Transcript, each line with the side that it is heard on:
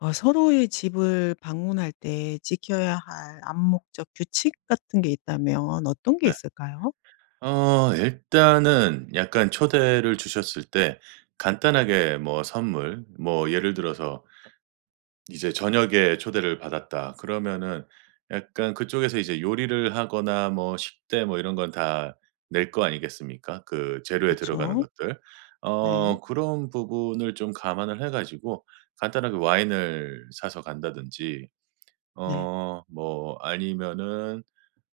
left: 서로의 집을 방문할 때 지켜야 할 암묵적 규칙 같은 게 있다면 어떤 게
right: 네.
left: 있을까요?
right: 어 일단은 약간 초대를 주셨을 때 간단하게 뭐 선물 뭐 예를 들어서 이제 저녁에 초대를 받았다. 그러면은 약간 그쪽에서 이제 요리를 하거나 뭐 식대 뭐 이런 건 다 낼 거 아니겠습니까? 그 재료에 들어가는
left: 그쵸.
right: 것들.
left: 네.
right: 어 그런 부분을 좀 감안을 해 가지고 간단하게 와인을 사서 간다든지
left: 네.
right: 어 뭐 아니면은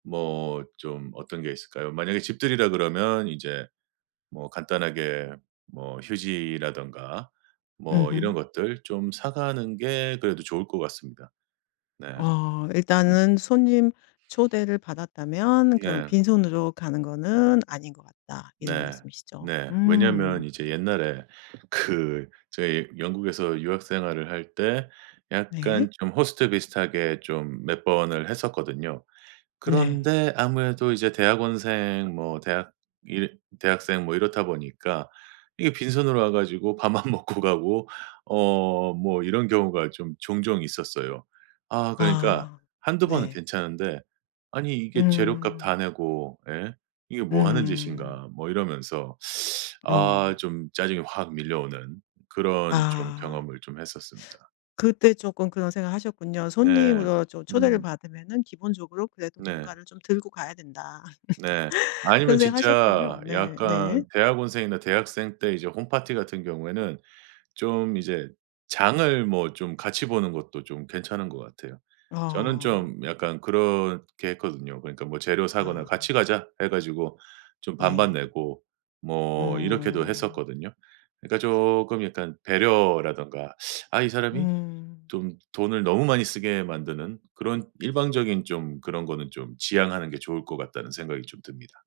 right: 뭐 좀 어떤 게 있을까요? 만약에 집들이라 그러면 이제 뭐 간단하게 뭐 휴지라든가 뭐 이런
left: 음
right: 것들 좀 사 가는 게 그래도 좋을 것 같습니다. 네.
left: 어
right: 음.
left: 일단은 손님 초대를 받았다면 그럼
right: 네.
left: '빈손으로 가는 거는 아닌 것 같다.' 이런
right: 네.
left: 말씀이시죠.
right: 네. 왜냐면
left: 음.
right: 이제 옛날에 그 저희 영국에서 유학 생활을 할 때
left: 네.
right: 약간 좀 호스트 비슷하게 좀 몇 번을 했었거든요.
left: 네.
right: 그런데 아무래도 이제 대학원생 뭐 대학 일 대학생 뭐 이렇다 보니까 이게 빈손으로 와 가지고 밥만 먹고 가고 어 뭐 이런 경우가 좀 종종 있었어요. 아 그러니까
left: 아.
right: 한두 번은
left: 네.
right: 괜찮은데 '아니 이게 재료값 다
left: 음.
right: 내고 예 이게 뭐 하는
left: 음.
right: 짓인가.' 뭐 이러면서 아
left: 어.
right: 좀 짜증이 확 밀려오는 그런 좀
left: 아.
right: 경험을 좀 했었습니다.
left: 그때 조금 그런 생각하셨군요.
right: 네.
left: '손님으로 좀 초대를
right: 음.
left: 받으면은 기본적으로 그래도
right: 네.
left: 뭔가를 좀 들고 가야 된다.'
right: 네. 아니면
left: 그런
right: 진짜
left: 생각하셨군요. 네. 네.
right: 약간 대학원생이나 대학생 때 이제 홈파티 같은 경우에는 좀 이제 장을 뭐 좀 같이 보는 것도 좀 괜찮은 것 같아요. 저는
left: 어.
right: 좀 약간 그렇게 했거든요. 그러니까 뭐 재료 사거나
left: 아.
right: "같이 가자." 해 가지고 좀 반반
left: 네.
right: 내고 뭐 이렇게도
left: 어.
right: 했었거든요. 그러니까 조금 약간 배려라든가 '아 이 사람이
left: 음.
right: 좀 돈을 너무 많이 쓰게 만드는 그런 일방적인 좀 그런 거는 좀 지양하는 게 좋을 것 같다.'는 생각이 좀 듭니다.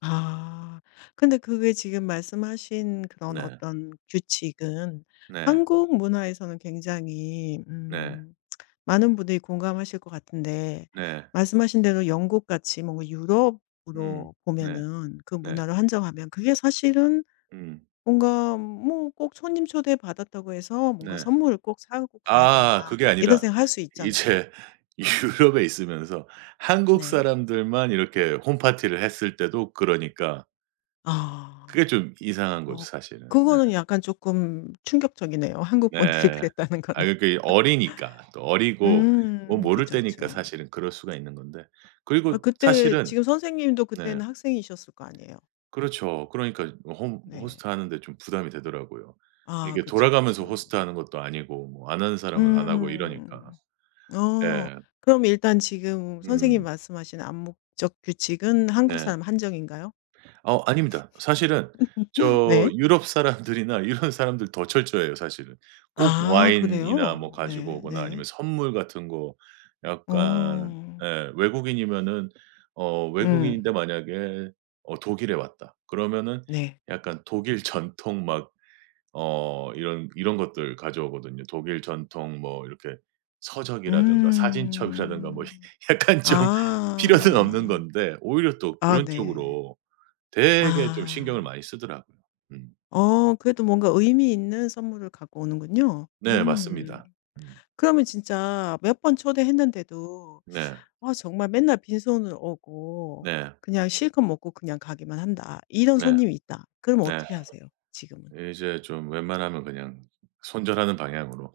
left: 아. 근데 그게 지금 말씀하신 그런
right: 네.
left: 어떤 규칙은
right: 네.
left: 한국 문화에서는 굉장히
right: 네.
left: 많은 분들이 공감하실 것 같은데
right: 네.
left: 말씀하신 대로 영국 같이 뭔가
right: 음.
left: 유럽으로
right: 네.
left: 보면은 그
right: 네.
left: 문화를 한정하면 그게 사실은
right: 음.
left: 뭔가 뭐 '꼭 손님 초대받았다고 해서 뭔가
right: 네.
left: 선물을 꼭 사고 가야
right: 아
left: 되나?'
right: 그게
left: 이런
right: 아니라
left: 생각할 수 있잖아요.
right: 이제 유럽에 있으면서 한국
left: 네.
right: 사람들만 이렇게 홈파티를 했을 때도 그러니까
left: 아.
right: 그게 좀 이상한 거죠
left: 어
right: 사실은. 네.
left: 그거는 약간 조금 충격적이네요. 한국 분들이
right: 네.
left: 그랬다는
right: 아
left: 거는.
right: 그러니까 어리니까. 또 어리고 뭐
left: 음.
right: 모를
left: 그쵸,
right: 때니까
left: 그쵸.
right: 사실은 그럴 수가 있는 건데.
left: 아
right: 그리고
left: 그때
right: 사실은
left: 지금 선생님도
right: 네.
left: 그때는 학생이셨을 거 아니에요.
right: 그렇죠. 그러니까 홈
left: 네.
right: 호스트하는 데 좀 부담이 되더라고요.
left: 아
right: 이게
left: 그쵸,
right: 돌아가면서
left: 그쵸.
right: 호스트하는 것도 아니고 뭐 안 하는 사람은 안 하고 이러니까.
left: 음. 어.
right: 예.
left: 그럼 일단 지금 선생님이
right: 음.
left: 말씀하신 암묵적 규칙은 한국
right: 네.
left: 사람 한정인가요?
right: 어 아닙니다. 사실은 저
left: 네.
right: 유럽 사람들이나 이런 사람들 더 철저해요 사실은. 꼭
left: 아
right: 와인이나 뭐
left: 그래요?
right: 가지고
left: 네
right: 오거나 아니면
left: 네.
right: 선물 같은 거 약간
left: 어.
right: 예 외국인이면은 어 외국인인데
left: 음.
right: 만약에 어 독일에 왔다. 그러면은
left: 네.
right: 약간 독일 전통 막 어 이런 이런 것들 가져오거든요. 독일 전통 뭐 이렇게 서적이라든가 사진첩이라든가 뭐
left: 음.
right: 약간 좀 필요는 없는
left: 아.
right: 건데 오히려 또
left: 아
right: 그런
left: 네.
right: 쪽으로 되게 좀 신경을
left: 아.
right: 많이 쓰더라고요. 음.
left: 그래도 뭔가 의미 있는 선물을 갖고 오는군요.
right: 네
left: 음.
right: 맞습니다. 음.
left: 그러면 진짜 몇 번 초대했는데도
right: 네.
left: 아 정말 맨날 빈손으로 오고
right: 네.
left: 그냥 실컷 먹고 그냥 가기만 한다. 이런
right: 네.
left: 손님이 있다. 그럼
right: 네.
left: 어떻게 하세요 지금은?
right: 이제 좀 웬만하면 그냥 손절하는 방향으로.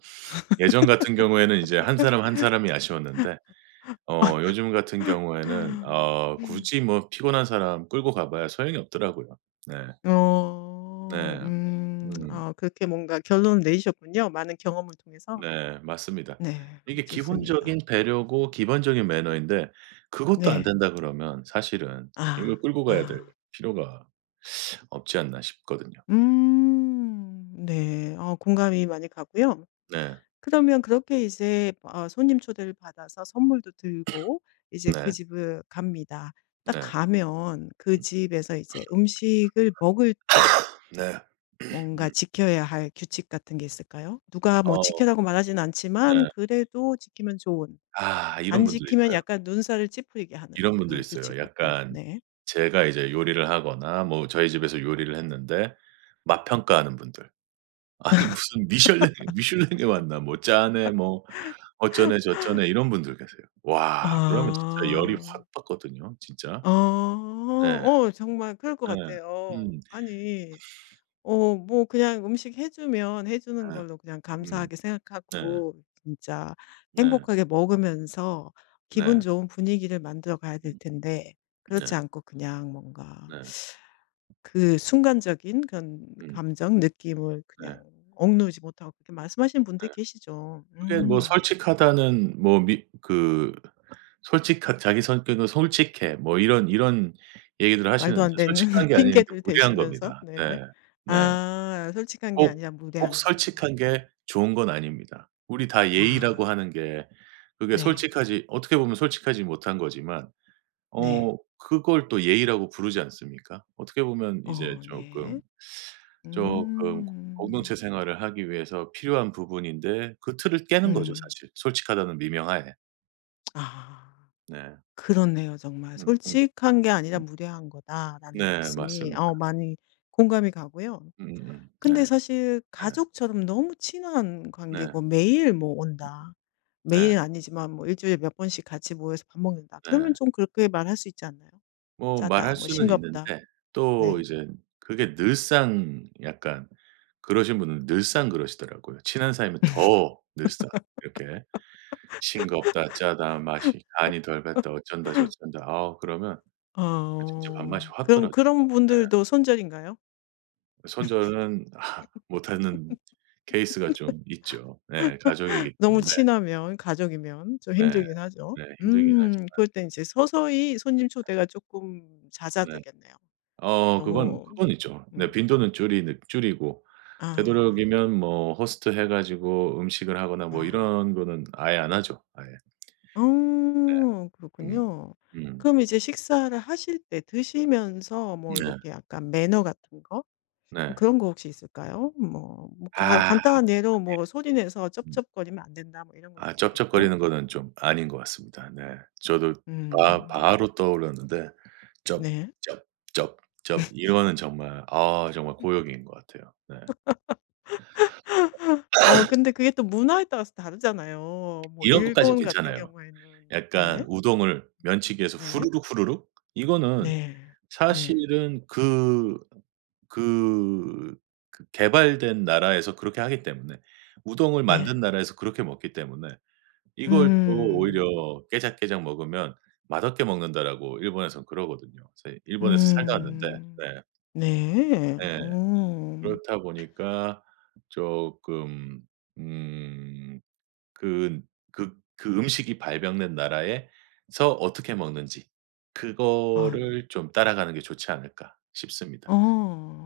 right: 예전 같은 경우에는 이제 한 사람 한 사람이 아쉬웠는데 어 요즘 같은 경우에는 어 굳이 뭐 피곤한 사람 끌고 가 봐야 소용이 없더라고요. 네.
left: 어.
right: 네.
left: 음.
right: 음.
left: 아 그렇게 뭔가 결론을 내리셨군요. 많은 경험을 통해서.
right: 네. 맞습니다.
left: 네.
right: 이게
left: 좋습니다.
right: 기본적인 배려고 기본적인 매너인데 그것도 안
left: 네.
right: 된다 그러면 사실은 이걸
left: 아.
right: 끌고 가야 될
left: 아.
right: 필요가 없지 않나 싶거든요.
left: 음. 네. 공감이 많이 가고요.
right: 네.
left: 그러면 그렇게 이제 손님 초대를 받아서 선물도 들고 이제 그
right: 네.
left: 집을 갑니다. 딱
right: 네.
left: 가면 그
right: 음.
left: 집에서 이제 음식을 먹을 때
right: 네.
left: 뭔가 지켜야 할 규칙 같은 게 있을까요? 누가 뭐 지
right: 어
left: 켜라고 말하진
right: 네.
left: 않지만 그래도 지키면 좋은,
right: 아 이런
left: 안
right: 분들이
left: 지키면
right: 있어요.
left: 약간 눈살을 찌푸리게 하는
right: 이런 분들이
left: 그런
right: 있어요.
left: 규칙 같은 거.
right: 약간
left: 네.
right: 제가 이제 요리를 하거나 뭐 저희 집에서 요리를 했는데 맛 평가하는 분들. 아니 무슨 미슐랭 미슐랭에 왔나 뭐 짜네 뭐 어쩌네 저쩌네 이런 분들 계세요. 와 그러면 진짜 열이
left: 아.
right: 확 받거든요 진짜.
left: 어.
right: 네.
left: 정말 그럴 것
right: 네.
left: 같아요.
right: 음.
left: 아니 뭐 그냥 음식 해 주면 해 주는
right: 네.
left: 걸로 그냥
right: 음.
left: 감사하게
right: 네.
left: 생각하고 진짜
right: 네.
left: 행복하게 먹으면서 기분
right: 네.
left: 좋은 분위기를 만들어 가야 될
right: 음.
left: 텐데 그렇지
right: 네.
left: 않고 그냥 뭔가
right: 네.
left: 그 순간적인 그런
right: 음.
left: 감정, 느낌을 그냥
right: 네.
left: 억누르지 못하고 그렇게 말씀하시는 분들이
right: 네.
left: 계시죠.
right: 그게
left: 음.
right: 뭐 솔직하다는 뭐 미 그 솔직한 자기 성격은 솔직해 뭐 이런 이런 얘기들을
left: 말도
right: 하시는데
left: 안 되는
right: 솔직한 게 아닌 게
left: 핑계를
right: 무례한
left: 대시면서.
right: 겁니다.
left: 네네.
right: 네. 네.
left: 아 솔직한 게
right: 꼭,
left: 아니라
right: 꼭
left: 무례한 거다.
right: 솔직한 게 좋은 건 아닙니다. 우리 다 예의라고
left: 아.
right: 하는 게 그게
left: 네.
right: 솔직하지 어떻게 보면 솔직하지 못한 거지만
left: 네.
right: 어 그걸 또 예의라고 부르지 않습니까? 어떻게 보면 이제
left: 어
right: 쪼끔,
left: 네.
right: 쪼끔 공동체
left: 음.
right: 생활을 하기 위해서 필요한 부분인데 그 틀을 깨는 거죠
left: 음.
right: 사실 솔직하다는 미명하에.
left: 아
right: 네.
left: 그렇네요 정말.
right: 음음
left: '솔직한 게 아니라
right: 음.
left: 무례한 거다.'라는
right: 네
left: 말씀이
right: 맞습니다.
left: 많이 공감이 가고요.
right: 네.
left: 근데 사실
right: 네.
left: 가족처럼 너무 친한
right: 네.
left: 관계고 매일 뭐 온다.
right: 네.
left: 매일은 아니지만 뭐 일 주일에 몇 번씩 같이 모여서 밥 먹는다. 그러면
right: 네.
left: 좀 그렇게 말할 수 있지 않나요?
right: 뭐 말할
left: "짜다." 뭐
right: 수는
left: "싱겁다."
right: 있는데 또
left: 네.
right: 이제 그게 늘상 약간 그러신 분은 늘상 그러시더라고요. 친한 사이면 더 늘상 이렇게 싱겁다, 짜다, 맛이 간이 덜 갔다, 어쩐다 저쩐다. 아 그러면 진짜 밥맛이
left: 어.
right: 확
left: 그럼
right: 떨어져요.
left: 그런
right: 네.
left: 분들도 손절인가요?
right: 손절은 아 못하는 케이스가 좀 있죠. 네. 가족이기
left: 너무
right: 때문에.
left: 친하면, 가족이면 좀
right: 네.
left: 힘들긴 하죠.
right: 네. 힘들긴 하죠.
left: 그럴 땐 이제 서서히 손님 초대가 조금
right: 네.
left: 잦아들겠네요.
right: 어 그건
left: 너무
right: 그건 있죠. 네
left: 음
right: 빈도는 줄이는 줄이고
left: 아.
right: 되도록이면 뭐 호스트 해 가지고 음식을 하거나 뭐
left: 아.
right: 이런 거는 아예 안 하죠. 아예.
left: 어
right: 음.
left: 그렇군요.
right: 음.
left: 그럼 이제 식사를 하실 때 드시면서 뭐
right: 네.
left: 이렇게 약간 매너 같은 거? 뭐
right: 네.
left: 그런 거 혹시 있을까요? 뭐 뭐 간
right: 아.
left: 간단한 예로 뭐 소리 내서
right: 음.
left: 쩝쩝거리면 안 된다 뭐 이런 것도
right: 아
left: 있겠고.
right: 쩝쩝거리는 거는 좀 아닌 것 같습니다. 네. 저도 바
left: 음.
right: 바로 떠올랐는데 쩝
left: 네.
right: 쩝 쩝쩝 이거는 정말 아 정말 고역인 것 같아요. 네.
left: 근데 그게 또 문화에 따라서 다르잖아요. 뭐
right: 이런 것까진
left: 일본 같은
right: 괜찮아요.
left: 경우에는
right: 약간
left: 네.
right: 우동을 면치기에서
left: 네.
right: 후루룩 후루룩 이거는
left: 네. 네.
right: 사실은 그 그 개발된 나라에서 그렇게 하기 때문에 우동을 만든
left: 네.
right: 나라에서 그렇게 먹기 때문에 이걸 또
left: 음.
right: 오히려 깨작깨작 먹으면 "맛없게 먹는다."라고 일본에선 그러거든요. 사실 일본에서 살다 왔는데
left: 음.
right: 네.
left: 네.
right: 예.
left: 음.
right: 그렇다 보니까 쪼끔 음 그 그 음식이 발병된 나라에서 어떻게 먹는지
left: 아 네.
right: 그거를 좀 따라가는 게 좋지 않을까 싶습니다.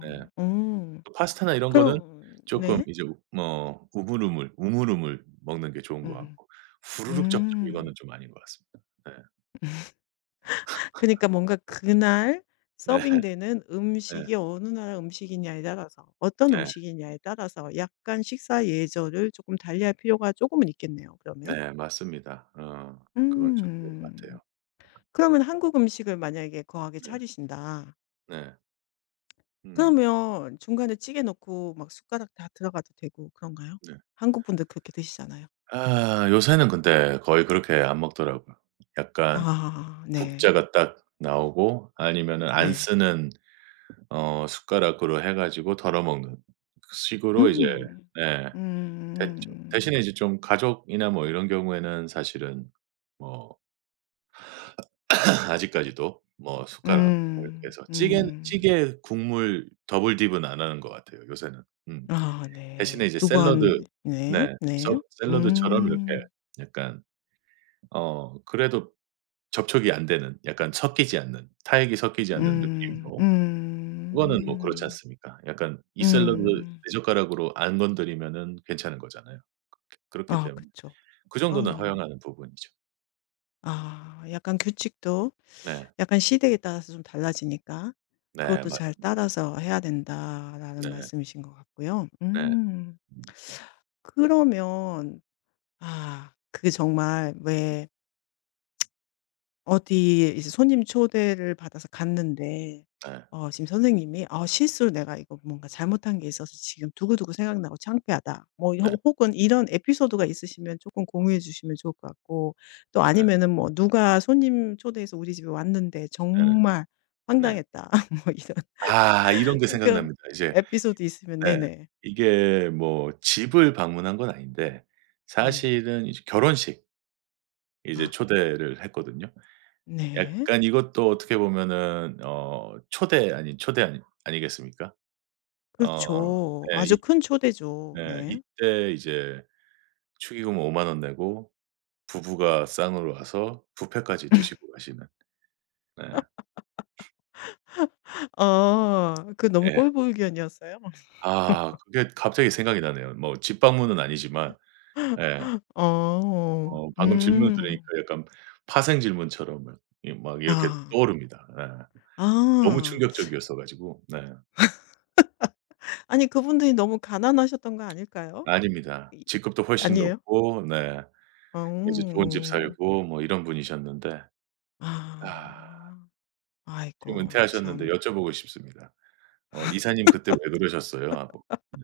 right: 네.
left: 음.
right: 파스타나 이런 거는
left: 그럼
right: 쪼끔
left: 네.
right: 이제 우 뭐 우물우물, 우물우물 먹는 게 좋은 것
left: 음.
right: 같고 후루룩 접점 이거는
left: 음.
right: 좀 아닌 것 같습니다. 네.
left: 그니까 러 뭔가 그날
right: 네.
left: 서빙되는
right: 네.
left: 음식이 어느 나라 음식이냐에 따라서 어떤
right: 네.
left: 음식이냐에 따라서 약간 식사 예절을 조금 달리할 필요가 조금은 있겠네요 그러면.
right: 네. 맞습니다. 어 그건 좀 있는 것
left: 음.
right: 같아요.
left: 그러면 한국 음식을 만약에 거하게
right: 네.
left: 차리신다.
right: 네. 음
left: 그러면 중간에 찌개 넣고 막 숟가락 다 들어가도 되고 그런가요?
right: 네.
left: 한국 분들 그렇게 드시잖아요.
right: 아 요새는 근데 거의 그렇게 안 먹더라고요. 약간
left: 아 네.
right: 국자가 딱 나오고 아니면은 안
left: 네.
right: 쓰는 어 숟가락으로 해 가지고 덜어 먹는 그 식으로 이제
left: 음.
right: 네 됐죠.
left: 음.
right: 대신에 이제 좀 가족이나 뭐 이런 경우에는 사실은 뭐 아직까지도 뭐 숟가락 뭐 이렇게
left: 음.
right: 해서 찌개는
left: 음.
right: 찌개 국물 더블 딥은 안 하는 것 같아요 요새는. 음.
left: 아
right: 대신에
left: 네.
right: 이제
left: 두
right: 샐러드
left: 번 네.
right: 네. 서
left: 네.
right: 샐러드처럼 이렇게
left: 음.
right: 약간 어 그래도 접촉이 안 되는 약간 섞이지 않는 타액이 섞이지 않는
left: 음.
right: 느낌으로 그거는 뭐 그렇지
left: 음.
right: 않습니까? 약간 이 샐러드
left: 음.
right: 내 젓가락으로 안 건드리면은 괜찮은 거잖아요. 그렇기
left: 아
right: 때문에
left: 그쵸.
right: 그 정도는
left: 아.
right: 허용하는 부분이죠.
left: 아 약간 규칙도
right: 네.
left: 약간 시대에 따라서 좀 달라지니까
right: 네
left: 그것도 잘
right: 맞습니다.
left: 따라서 해야 된다라는
right: 네.
left: 말씀이신 것 같고요.
right: 네.
left: 음. 그러면 아 그게 정말 왜 어디 이제 손님 초대를 받아서 갔는데
right: 네.
left: 지금 선생님이 "아 실수로 내가 이거 뭔가 잘못한 게 있어서 지금 두고두고 생각나고 창피하다." 뭐 요
right: 네.
left: 혹은 이런 에피소드가 있으시면 쪼끔 공유해 주시면 좋을 것 같고 또
right: 네.
left: 아니면은 뭐 "누가 손님 초대해서 우리 집에 왔는데
right: 네 네.
left: 정말
right: 네. 네.
left: 황당했다." 뭐 이런
right: 아 이런 게
left: 그런
right: 생각납니다. 이제
left: 에피소드 있으면
right: 네.
left: 네네.
right: 이게 뭐 집을 방문한 건 아닌데
left: 네.
right: 사실은 이제 결혼식 이제
left: 아
right: 초대를 했거든요.
left: 네.
right: 약간 이것도 어떻게 보면은 어 초대 아닌 초대 아니 아니겠습니까? 어
left: 그렇죠.
right: 네.
left: 아주 큰 초대죠.
right: 네.
left: 네.
right: 이때 이제 축의금 5만 원 내고 부부가 쌍으로 와서 뷔페까지 드시고 가시는. 네.
left: 어. 그 너무
right: 예.
left: 꼴불견이었어요?
right: 아 그게 갑자기 생각이 나네요. 뭐 집 방문은 아니지만 예
left: 어.
right: 어 방금 질문을 들으니까
left: 음.
right: 약간 파생 질문처럼 막 이 막 이렇게
left: 아.
right: 떠오릅니다. 네. 너무
left: 아.
right: 충격적이었어 가지고. 네.
left: 아니 그분들이 너무 가난하셨던 거 아닐까요?
right: 아닙니다.
left: 이
right: 직급도 훨씬
left: 아니에요?
right: 높고 네 이제 좋은 집
left: 어.
right: 살고 뭐 이런 분이셨는데 아
left: 아.
right: 지금
left: 아이고
right: 은퇴하셨는데
left: 참.
right: 여쭤보고 싶습니다. 어 "이사님 그때 왜 그러셨어요?" 하고. 네.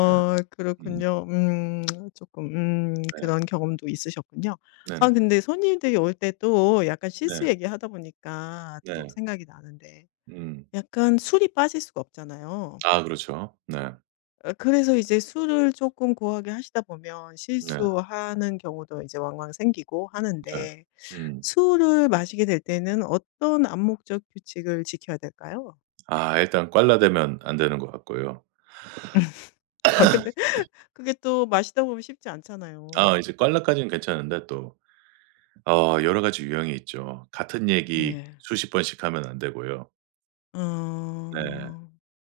right: 네. 음.
left: 그렇군요. 조금
right: 네.
left: 그런 경험도 있으셨군요. 아
right: 네네네.
left: 근데 손님들이 올 때 또 약간
right: 네.
left: 실수 얘기하다 보니까 또
right: 네.
left: 생각이 나는데
right: 음.
left: 약간 술이 빠질 수가 없잖아요.
right: 아 그렇죠. 네.
left: 그래서 이제 술을 조금 고하게 하시다 보면
right: 네.
left: 실수하는 경우도 이제 왕왕 생기고
right: 네.
left: 하는데
right: 음.
left: 술을 마시게 될 때는 어떤 암묵적 규칙을 지켜야 될까요?
right: 아 일단 꽐라되면 안 되는 것 같고요.
left: 아 근데 그게 또 마시다 보면 쉽지 않잖아요.
right: 아 이제 꽐라까지는 괜찮은데 또 어 여러 가지 유형이 있죠. 같은 얘기
left: 네.
right: 수십 번씩 하면 안 되고요. 네.
left: 어.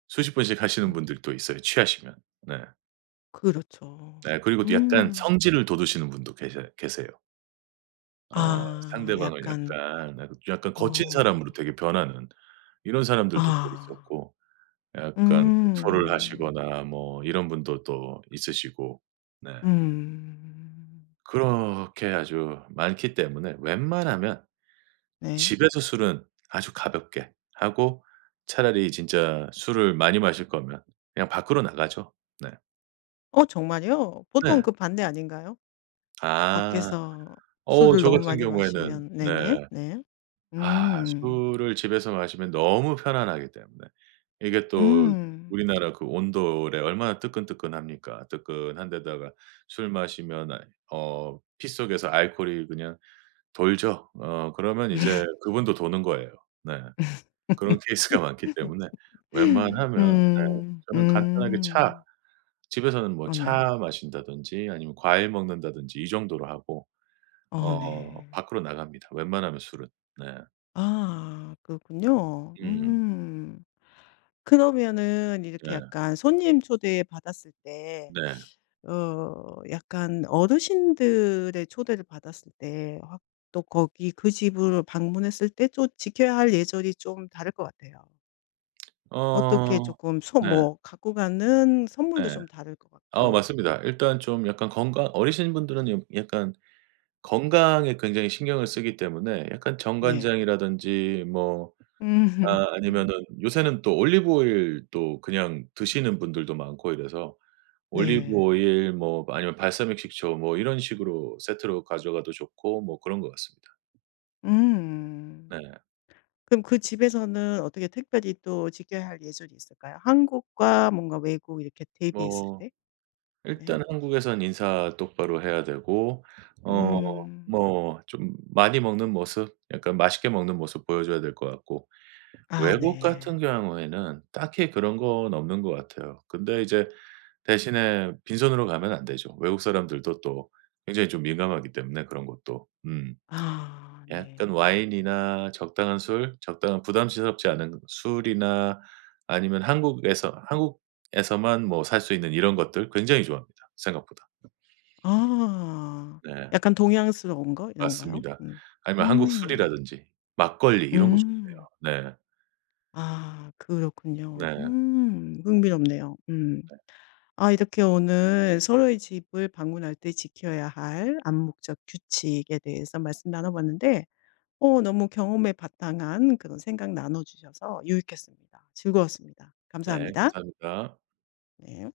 right: 수십 번씩
left: 어
right: 하시는 분들도 있어요 취하시면. 네.
left: 그렇죠.
right: 네. 그리고 또 약간
left: 음.
right: 성질을 돋우시는 분도 계셔 계세요. 어
left: 아
right: 상대방을
left: 약간
right: 약간 약 약간 거친 사람으로
left: 어.
right: 되게 변하는 이런 사람들도 또
left: 아.
right: 있었고 약간 구토를
left: 음.
right: 하시거나 뭐 이런 분도 또 있으시고 네.
left: 음.
right: 그렇게 아주 많기 때문에 웬만하면
left: 네.
right: 집에서 술은 아주 가볍게 하고 차라리 진짜 술을 많이 마실 거면 그냥 밖으로 나가죠. 네.
left: 어 정말요? 보통
right: 네.
left: 그 반대 아닌가요?
right: 아.
left: 밖에서
right: 어
left: 술을
right: 저
left: 너무
right: 같은
left: 많이
right: 경우에는
left: 마시면
right: 네.
left: 네네. 네.
right: 아
left: 음.
right: 술을 집에서 마시면 너무 편안하기 때문에 이게 또
left: 음.
right: 우리나라 그 온돌에 얼마나 뜨끈뜨끈합니까. 뜨끈한데다가 술 마시면 아 어 피 속에서 알코올이 그냥 돌죠. 어 그러면 이제 그분도 도는 거예요. 네. 그런 케이스가 많기 때문에 웬만하면 네 저는 간단하게 차
left: 음.
right: 집에서는 뭐
left: 어 네.
right: 차 마신다든지 아니면 과일 먹는다든지 이 정도로 하고
left: 어
right: 어
left: 네.
right: 밖으로 나갑니다 웬만하면 술은. 네.
left: 아 그렇군요.
right: 음.
left: 음. 그러면은
right: 네.
left: 이렇게 약간 손님 초대 받았을 때
right: 네.
left: 약간 어르신들의 초대를 받았을 때 확 또 거기 그 집을 방문했을 때 좀 지켜야 할 예절이 좀 다를 것 같아요. 어떻게
right: 어
left: 조금 소
right: 네.
left: 뭐 갖고 가는 선물도
right: 네.
left: 좀 다를 것
right: 아
left: 같고.
right: 맞습니다. 일단 좀 약간 건강 어리신 분들은 약 약간 건강에 굉장히 신경을 쓰기 때문에 약간
left: 네.
right: 정간장이라든지 뭐
left: 음.
right: 아 아니면은 요새는 또 올리브 오일도 그냥 드시는 분들도 많고 이래서 올리브
left: 네.
right: 오일 뭐 아니면 발사믹 식초 뭐 이런 식으로 세트로 가져가도 좋고 뭐 그런 것 같습니다.
left: 음.
right: 네.
left: 그럼 그 집에서는 어떻게 특별히 또 지켜야 할 예절이 있을까요? 한국과 뭔가 외국 이렇게 대비했을
right: 뭐
left: 때? 네.
right: 일단 한국에선 인사 똑바로 해야 되고 어
left: 음.
right: 뭐 좀 많이 먹는 모습 약간 맛있게 먹는 모습 보여줘야 될 것 같고
left: 아
right: 외국 같은
left: 네.
right: 경우에는 딱히 그런 건 없는 것 같아요. 근데 이제 대신에 빈손으로 가면 안 되죠. 외국 사람들도 또 굉장히 좀 민감하기 때문에 그런 것도. 음.
left: 아 네.
right: 약간 와인이나 적당한 술, 적당한 부담스럽지 않은 술이나 아니면 한국에서 한국에서만 뭐 살 수 있는 이런 것들 굉장히 좋아합니다 생각보다.
left: 아.
right: 네.
left: 약간 동양스러운 거 이런가요?
right: 맞습니다.
left: 음.
right: 아니면 한국
left: 음.
right: 술이라든지 막걸리 이런 거
left: 음.
right: 좋네요. 네.
left: 아 그렇군요.
right: 네.
left: 음. 흥미롭네요. 음. 아 이렇게 오늘 서로의 집을 방문할 때 지켜야 할 암묵적 규칙에 대해서 말씀 나눠 봤는데 너무 경험에 바탕한 그런 생각 나눠 주셔서 유익했습니다. 즐거웠습니다.
right: 네.
left: 감사합니다.
right: 감사합니다.
left: 네.